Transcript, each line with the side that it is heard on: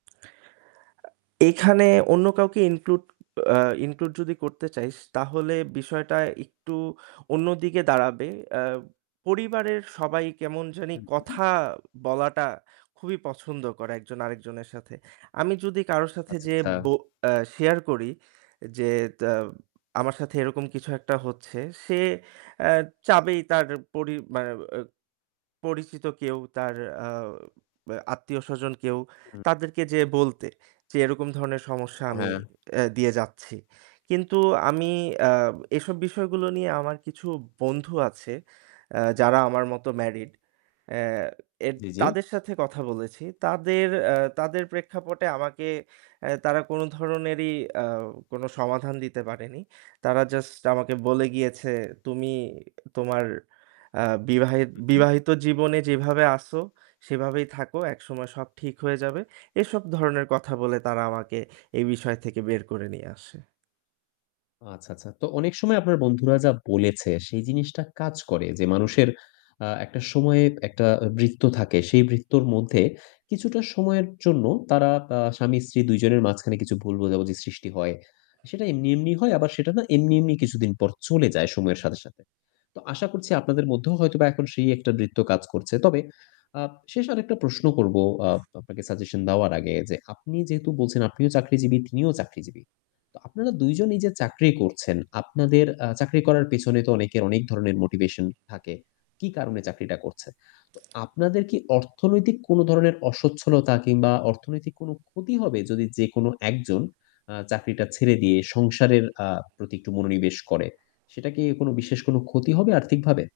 right: আ এখানে অন্য কাউকে include, আ include যদি করতে চাই তাহলে বিষয়টা একটু অন্যদিকে দাঁড়াবে। অ্যা পরিবারের সবাই কেমন জানি
left: হুম, হু।
right: কথা বলাটা খুবই পছন্দ করে একজন আরেকজনের সাথে। আমি যদি কারো সাথে
left: আচ্ছা,
right: যেয়ে
left: আচ্ছা।
right: বো অ্যা share করি যে তাউ আমার সাথে এরকম কিছু একটা হচ্ছে, সে অ্যা চাবেই তার পরি মানে অ্যা পরিচিত কেউ তার আ বে আত্মীয়স্বজন কেউ
left: হুম।
right: তাদেরকে যেয়ে বলতে, যে এরকম ধরনের সমস্যা আমি
left: হ্যাঁ।
right: অ্যা দিয়ে যাচ্ছি। কিন্তু আমি অ্যা এসব বিষয়গুলো নিয়ে আমার কিছু বন্ধু আছে অ্যা যারা আমার মতো married। অ্যা এদ
left: জি, জি।
right: তাদের সাথে কথা বলেছি। তাদের অ্যা তাদের প্রেক্ষাপটে আমাকে অ্যা তারা কোনো ধরনেরই আও কোনো সমাধান দিতে পারেনি। তারা just আমাকে বলে গিয়েছে, "তুমি তোমার আ বিবাহের
left: উহু।
right: বিবাহিত জীবনে যেভাবে আছো সেভাবেই থাকো। একসময় সব ঠিক হয়ে যাবে।" এসব ধরনের কথা বলে তারা আমাকে এই বিষয় থেকে বের করে নিয়ে আসে।
left: আচ্ছা, আচ্ছা। তো অনেক সময় আপনার বন্ধুরা যা বলেছে সেই জিনিসটা কাজ করে। যে মানুষের আ একটা সময়ে একটা আ বৃত্ত থাকে। সেই বৃত্তর মধ্যে কিছুটা সময়ের জন্য তারা তা স্বামী-স্ত্রী ২ জনের মাঝখানে কিছু ভুল বোঝাবুঝি সৃষ্টি হয়। সেটা এমনি, এমনি হয়। আবার সেটা না এমনি, এমনি কিছুদিন পর চলে যায় সময়ের সাথে, সাথে। তো আশা করছি আপনাদের মধ্যেও হয়তোবা এখন সেই একটা বৃত্ত কাজ করছে। তবে আপ শেষ আরেকটা প্রশ্ন করব আপ আপনাকে সাজেশন দেওয়ার আগে যে, আপনি যেহেতু বলছেন, আপনিও চাকরিজীবী তিনিও চাকরিজীবী। তো আপনারা ২ জন এইযে চাকরি করছেন, আপনাদের আ চাকরি করার পেছনে তো অনেকের অনেক ধরনের মোটিভেশন থাকে, কি কারণে চাকরিটা করছে? তো আপনাদের কি অর্থনৈতিক কোনো ধরনের অস্বচ্ছলতা কিংবা অর্থনৈতিক কোনো ক্ষতি হবে যদি যেকোনো ১ জন আ চাকরিটা ছেড়ে দিয়ে সংসারের আ প্রতি একটু মনোনিবেশ করে? সেটা কি কোনো বিশেষ কোন ক্ষতি হবে আর্থিকভাবে?